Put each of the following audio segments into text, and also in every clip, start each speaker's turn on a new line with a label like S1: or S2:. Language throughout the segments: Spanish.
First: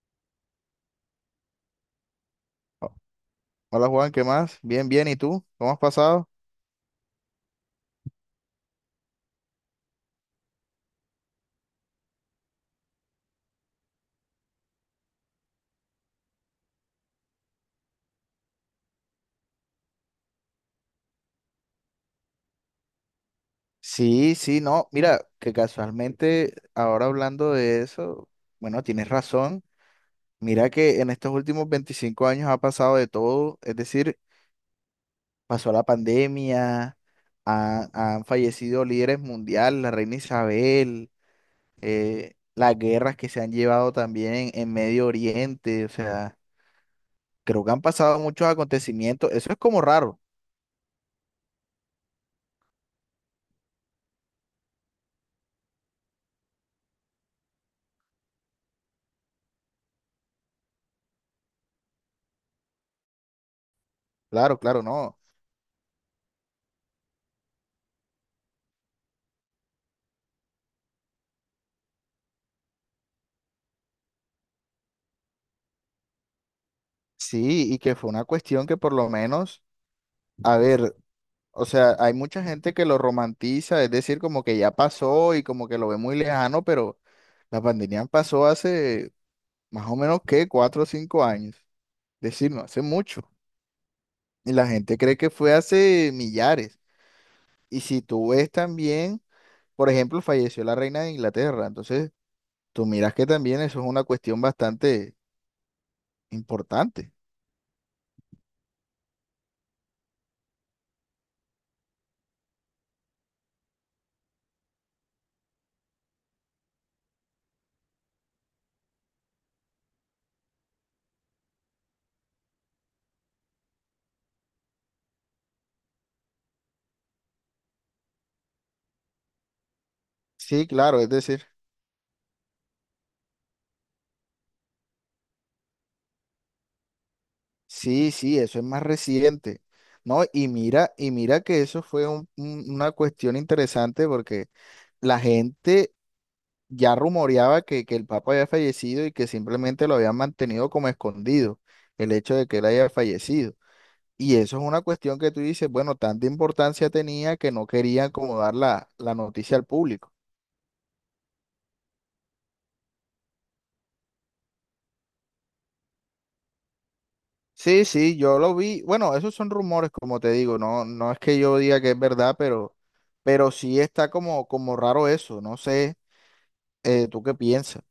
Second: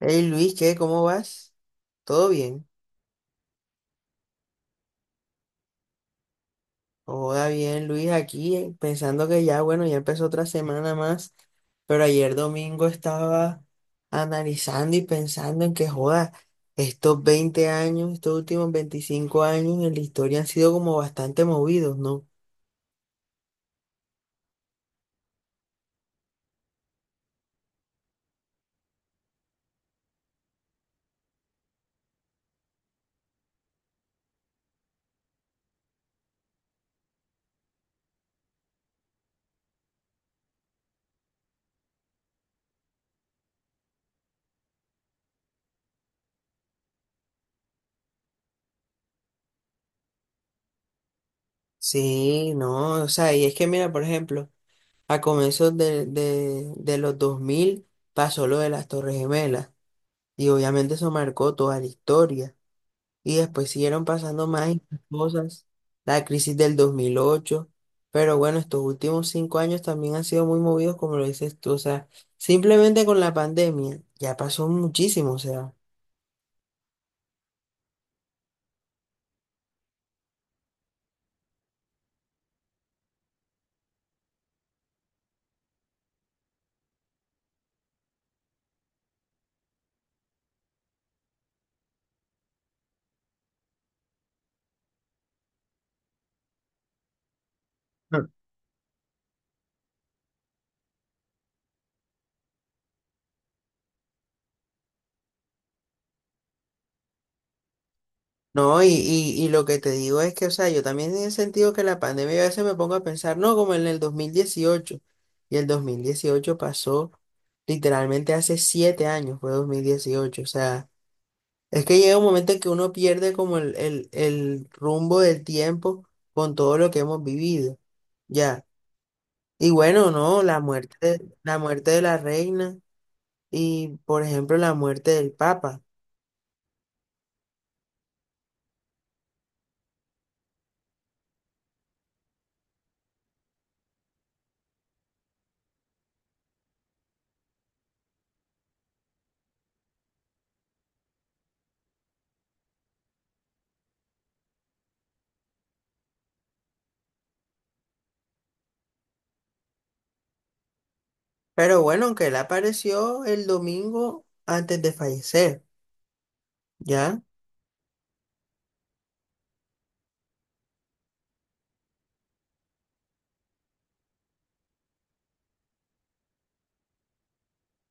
S1: Hey Luis, ¿qué? ¿Cómo vas? ¿Todo bien?
S2: Oh, hola Juan, ¿qué más? Bien, bien, ¿y tú? ¿Cómo has pasado?
S1: Hola, bien, Luis, aquí pensando que ya, bueno, ya empezó otra semana más, pero ayer domingo estaba analizando y pensando en que, joda, estos 20 años, estos últimos 25 años en la historia han sido como bastante movidos, ¿no?
S2: Sí, sí, no, mira, que casualmente ahora hablando de eso, bueno, tienes razón. Mira que en estos últimos 25 años ha pasado de todo, es decir, pasó la pandemia, han fallecido líderes mundiales, la reina Isabel, las guerras que se han llevado también en Medio Oriente, o sea, creo que han pasado muchos acontecimientos, eso es como raro.
S1: Sí, no, o sea, y es que mira, por ejemplo, a comienzos de, los 2000 pasó lo de las Torres Gemelas y obviamente eso marcó toda la historia. Y después siguieron pasando
S2: Claro,
S1: más y
S2: claro,
S1: más
S2: no.
S1: cosas, la crisis del 2008, pero bueno, estos últimos 5 años también han sido muy movidos, como lo dices tú, o sea, simplemente con la pandemia ya pasó muchísimo, o sea.
S2: Sí, y que fue una cuestión que por lo menos, a ver, o sea, hay mucha gente que lo romantiza, es decir, como que ya pasó y como que lo ve muy lejano, pero la pandemia pasó hace más o menos, ¿qué? Cuatro o cinco años. Es decir, no hace mucho. Y la gente cree que fue hace millares. Y si
S1: Mm.
S2: tú ves también, por ejemplo, falleció la reina de Inglaterra, entonces tú miras que también eso es una cuestión bastante importante.
S1: No, y lo que te digo es que, o sea, yo también en sentido que la pandemia a veces me pongo a pensar, no, como en el 2018, y el 2018 pasó literalmente hace 7 años, fue 2018, o sea. Es que llega un momento en que uno pierde como el rumbo del tiempo con todo lo que hemos vivido, ya. Y bueno, no,
S2: Sí, claro, es decir.
S1: la muerte de la reina y, por ejemplo, la muerte del papa.
S2: Sí, sí, eso es más reciente, ¿no? Y mira que eso fue una cuestión interesante porque la gente ya rumoreaba que el Papa había fallecido y que simplemente lo habían mantenido como escondido, el hecho de que él haya fallecido. Y eso es una cuestión que tú dices, bueno, tanta importancia tenía que no querían como dar la noticia al público.
S1: Pero bueno, aunque él apareció el domingo antes de fallecer, ya.
S2: Sí, sí, yo lo vi. Bueno, esos son rumores, como te digo, no, no es que yo diga que es verdad, pero sí está como, como raro eso. No sé, ¿tú qué piensas?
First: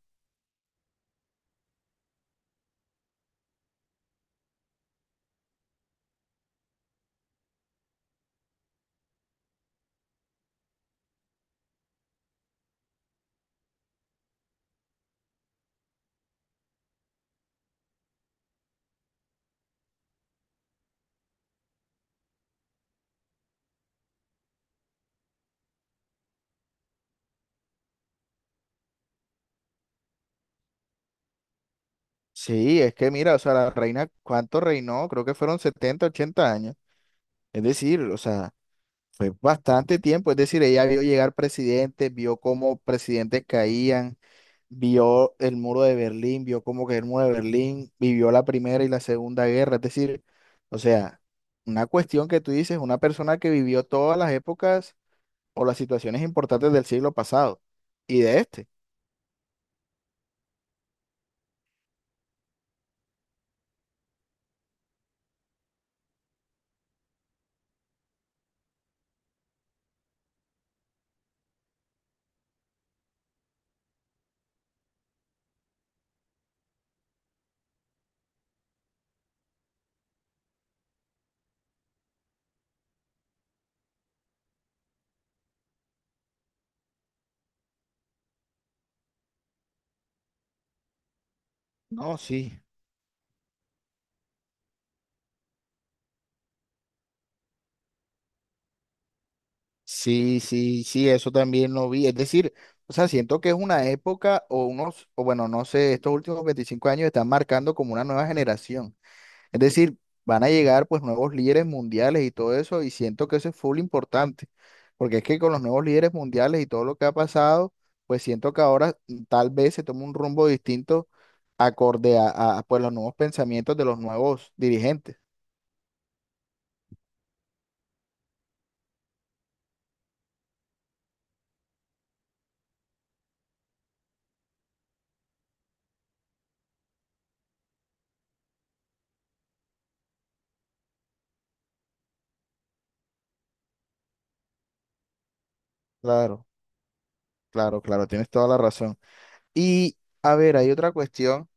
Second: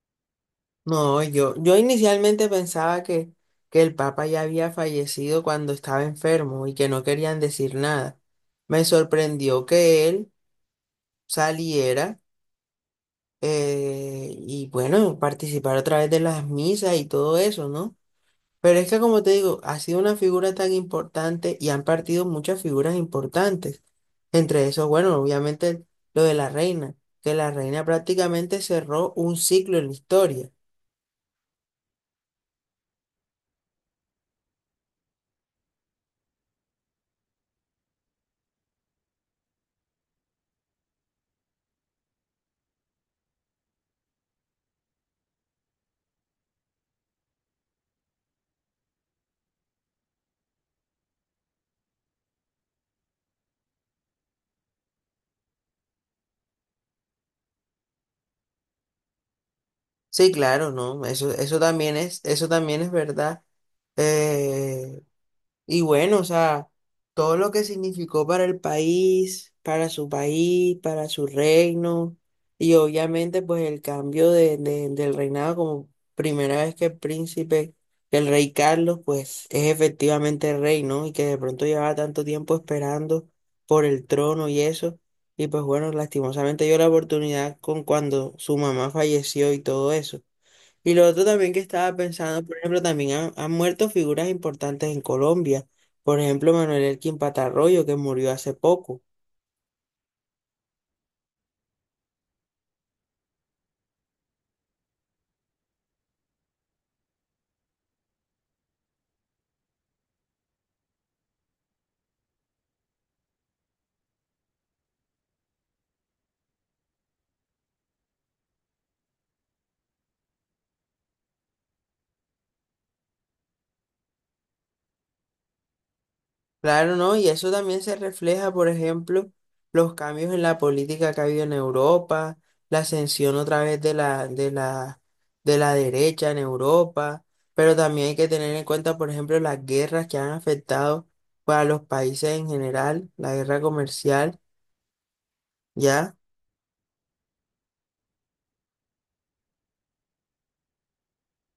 S1: No, yo inicialmente pensaba que el papa ya había fallecido cuando estaba enfermo y que no querían decir nada. Me sorprendió que él saliera, y bueno, participar a través de las misas y todo eso, ¿no? Pero es que como te digo, ha sido una figura tan importante y han partido muchas figuras importantes. Entre esos, bueno, obviamente lo de la reina, que la reina prácticamente cerró un ciclo en la historia.
S2: Sí, es que mira, o sea, la reina, ¿cuánto reinó? Creo que fueron 70, 80 años. Es decir, o sea, fue bastante tiempo, es decir, ella vio llegar presidentes, vio cómo presidentes caían, vio el muro de Berlín, vio cómo cayó el muro de Berlín, vivió la primera y la segunda guerra, es decir, o sea, una cuestión que tú dices, una persona que vivió todas las épocas o las situaciones importantes del siglo pasado y de este.
S1: Sí, claro, ¿no? Eso, eso también es verdad. Eh, Y bueno, o sea, todo lo que significó para el país, para su reino, y obviamente pues el cambio del reinado como primera vez que el rey Carlos, pues es efectivamente rey, ¿no? Y que de pronto llevaba tanto tiempo esperando por el trono y eso. Y pues bueno, lastimosamente dio la oportunidad con cuando su mamá falleció y todo eso. Y lo otro también que estaba
S2: No,
S1: pensando, por
S2: sí,
S1: ejemplo, también han muerto figuras importantes en Colombia. Por ejemplo, Manuel Elkin Patarroyo, que murió hace poco.
S2: sí, sí, sí, eso también lo vi, es decir, o sea, siento que es una época o unos, o bueno, no sé, estos últimos 25 años están marcando como una nueva generación. Es decir, van a llegar pues nuevos líderes mundiales y todo eso, y siento que eso es full importante, porque es que con los nuevos líderes mundiales y todo lo que ha pasado, pues siento que ahora tal vez se toma un rumbo distinto acorde pues los nuevos pensamientos de los nuevos dirigentes.
S1: Claro, ¿no? Y eso también se refleja, por ejemplo, los cambios en la política que ha habido en Europa, la ascensión otra vez de la derecha en Europa. Pero también hay que tener en cuenta, por ejemplo, las guerras que han afectado para los países en general, la guerra comercial, ¿ya?
S2: Claro, claro, claro, tienes toda la razón. Y a ver, hay otra cuestión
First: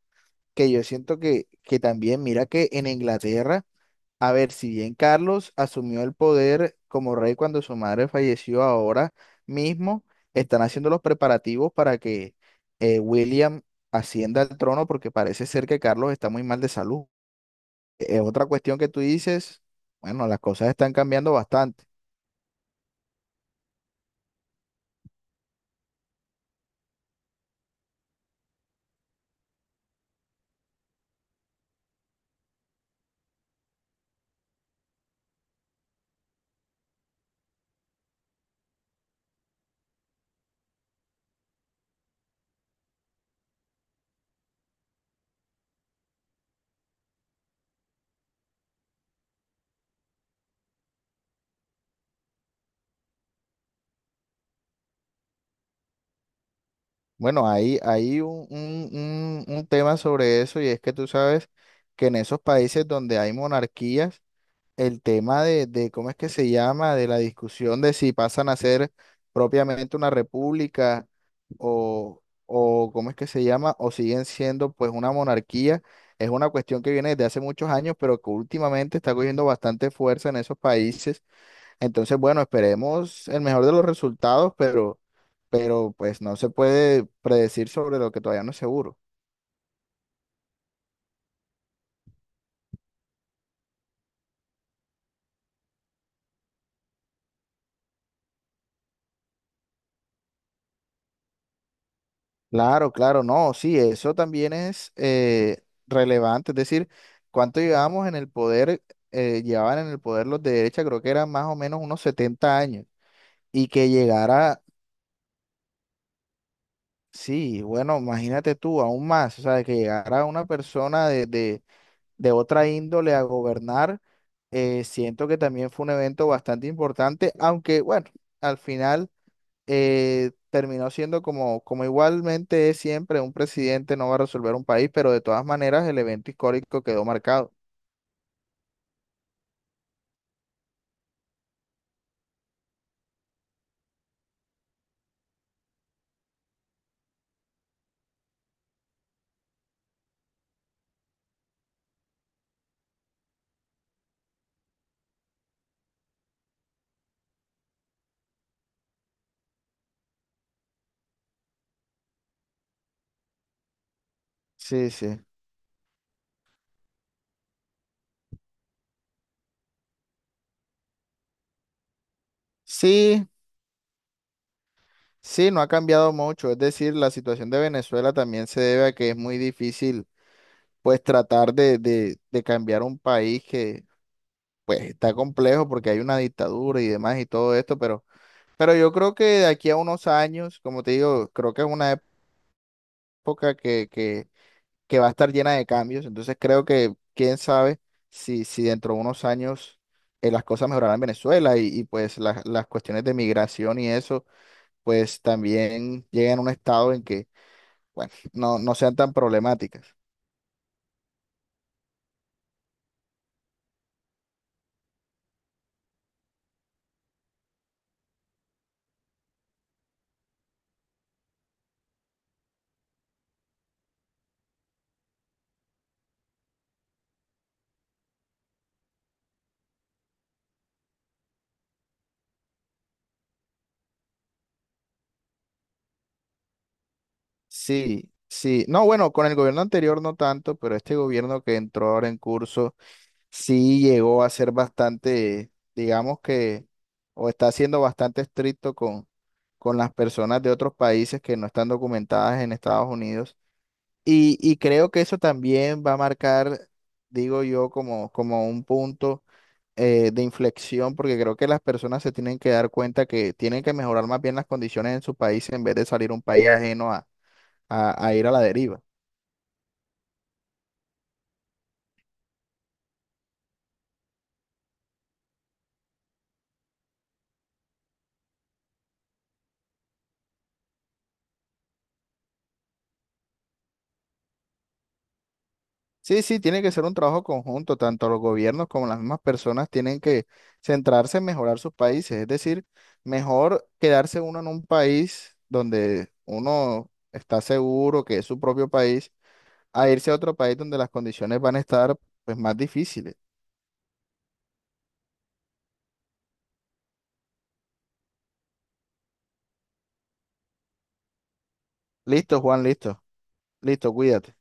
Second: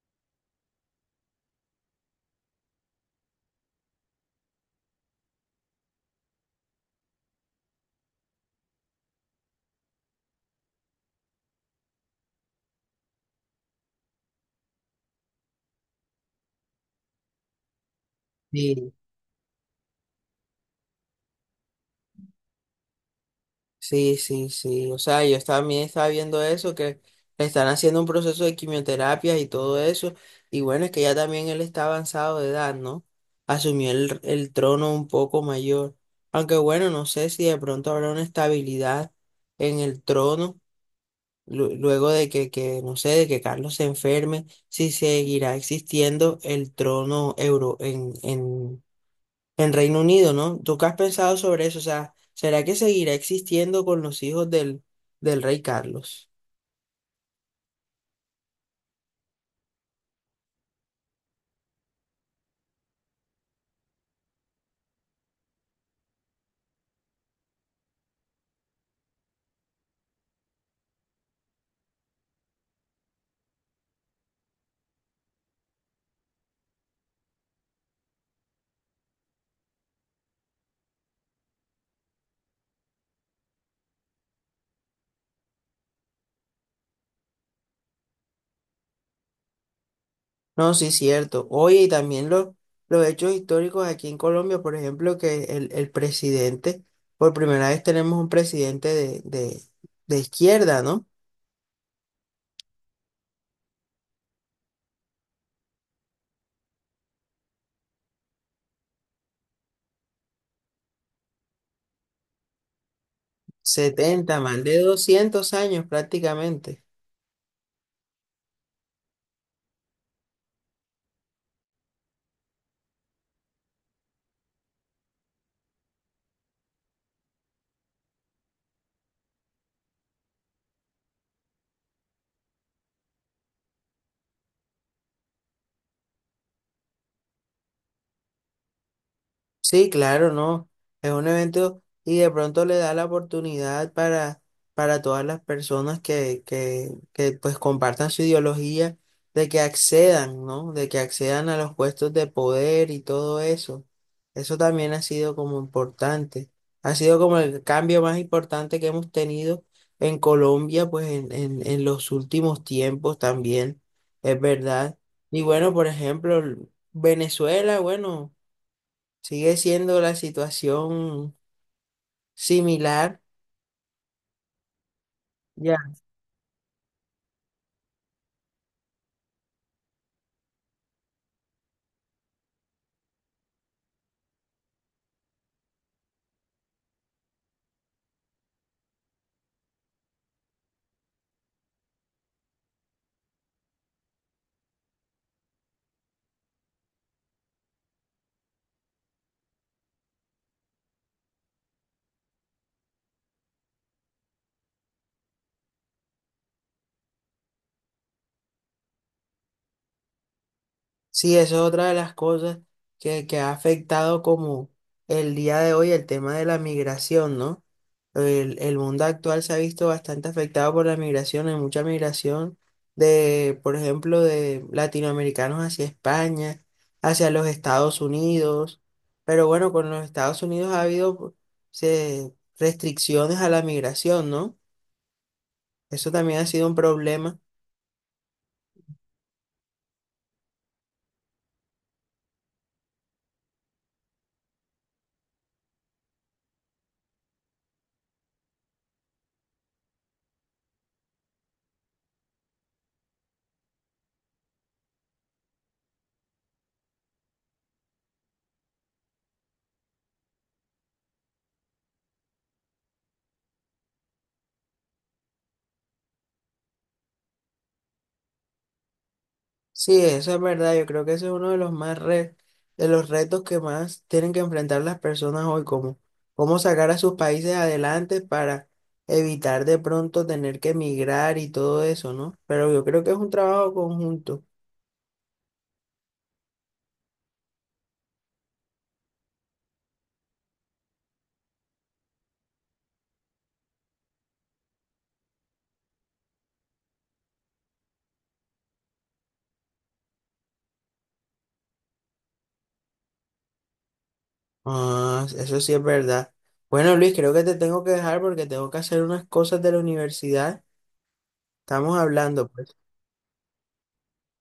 S2: que yo siento que también, mira que en Inglaterra, a ver, si bien Carlos asumió el poder como rey cuando su madre falleció, ahora mismo están haciendo los preparativos para que William ascienda al trono porque parece ser que Carlos está muy mal de salud. Es otra cuestión que
S1: Sí.
S2: tú dices, bueno, las cosas están cambiando bastante.
S1: Sí, sí, sí. O sea, yo también estaba viendo eso, que le están haciendo un proceso de quimioterapia y todo eso. Y bueno, es que ya también él está avanzado de edad, ¿no? Asumió el trono un poco mayor. Aunque bueno, no sé si de pronto habrá una estabilidad en el trono, luego de que, no sé, de que Carlos se enferme, si seguirá existiendo el trono euro en, en Reino Unido, ¿no? ¿Tú qué has pensado sobre eso? O sea, ¿será que seguirá existiendo con los hijos del rey Carlos?
S2: Bueno, hay un, un tema sobre eso y es que tú sabes que en esos países donde hay monarquías, el tema ¿cómo es que se llama? De la discusión de si pasan a ser propiamente una república o ¿cómo es que se llama? O siguen siendo pues una monarquía. Es una cuestión que viene desde hace muchos años, pero que últimamente está cogiendo bastante fuerza en esos países. Entonces, bueno, esperemos el mejor de los resultados, pero pues no se puede predecir sobre lo que todavía no es seguro.
S1: No, sí, cierto. Oye, y también los hechos históricos aquí en Colombia, por ejemplo, que el presidente, por primera vez tenemos un presidente de izquierda, ¿no?
S2: Claro, claro, no, sí, eso también es relevante, es decir, cuánto llevábamos en el poder, llevaban en el poder los de derecha, creo que eran más o menos unos 70 años, y que
S1: Setenta,
S2: llegara,
S1: más de 200 años prácticamente.
S2: sí, bueno, imagínate tú, aún más, o sea, que llegara una persona de otra índole a gobernar, siento que también fue un evento bastante importante, aunque bueno, al final terminó siendo como, como igualmente es siempre, un presidente no va a resolver un país, pero de todas maneras el evento histórico quedó marcado.
S1: Sí, claro, no. Es un evento y de pronto le da la oportunidad para todas las personas que, que pues compartan su ideología de que accedan, ¿no? De que accedan a los puestos de poder y todo eso. Eso también ha sido como importante. Ha sido como el cambio más importante que hemos tenido en Colombia, pues en los últimos tiempos también, es
S2: Sí,
S1: verdad.
S2: sí.
S1: Y bueno, por ejemplo, Venezuela, bueno. Sigue siendo la situación similar.
S2: Sí, sí, no ha
S1: Ya.
S2: cambiado mucho. Es decir, la situación de Venezuela también se debe a que es muy difícil, pues, tratar de cambiar un país que, pues, está complejo porque hay una dictadura y demás y todo esto, pero yo creo que de aquí a unos años, como te digo, creo que es una época que, que va a estar llena de cambios. Entonces creo que quién sabe si, si dentro de unos años las cosas mejorarán en Venezuela y, pues las cuestiones de migración y eso, pues también lleguen a un estado en que, bueno, no, no sean tan problemáticas.
S1: Sí, eso es otra de las cosas que ha afectado como el día de hoy el tema de la migración, ¿no? El mundo actual se ha visto bastante afectado por la migración, hay mucha migración de, por ejemplo, de latinoamericanos hacia España, hacia los Estados Unidos, pero bueno, con los Estados Unidos ha habido restricciones a la migración, ¿no? Eso también ha sido un problema.
S2: Sí, sí. No, bueno, con el gobierno anterior no tanto, pero este gobierno que entró ahora en curso sí llegó a ser bastante, digamos que, o está siendo bastante estricto con las personas de otros países que no están documentadas en Estados Unidos. Y creo que eso también va a marcar, digo yo, como, como un punto de inflexión, porque creo que las personas se tienen que dar cuenta que tienen que mejorar más bien las condiciones en su país en vez de salir a un país ajeno a, a ir a la deriva.
S1: Sí, eso es verdad. Yo creo que ese es uno de los más de los retos que más tienen que enfrentar las personas hoy, como cómo sacar a sus países adelante para evitar de pronto tener que emigrar y todo eso, ¿no? Pero yo creo que es un trabajo conjunto.
S2: Sí, sí, tiene que ser un trabajo conjunto, tanto los gobiernos como las mismas personas tienen que centrarse en mejorar sus países, es decir, mejor quedarse uno en un país donde uno está seguro que es su propio país, a irse a otro país donde las condiciones van a estar pues más difíciles.
S1: Ah, eso sí es verdad. Bueno, Luis, creo que te tengo que dejar porque tengo que hacer unas cosas de la universidad. Estamos
S2: Listo,
S1: hablando,
S2: Juan,
S1: pues.
S2: listo, listo, cuídate.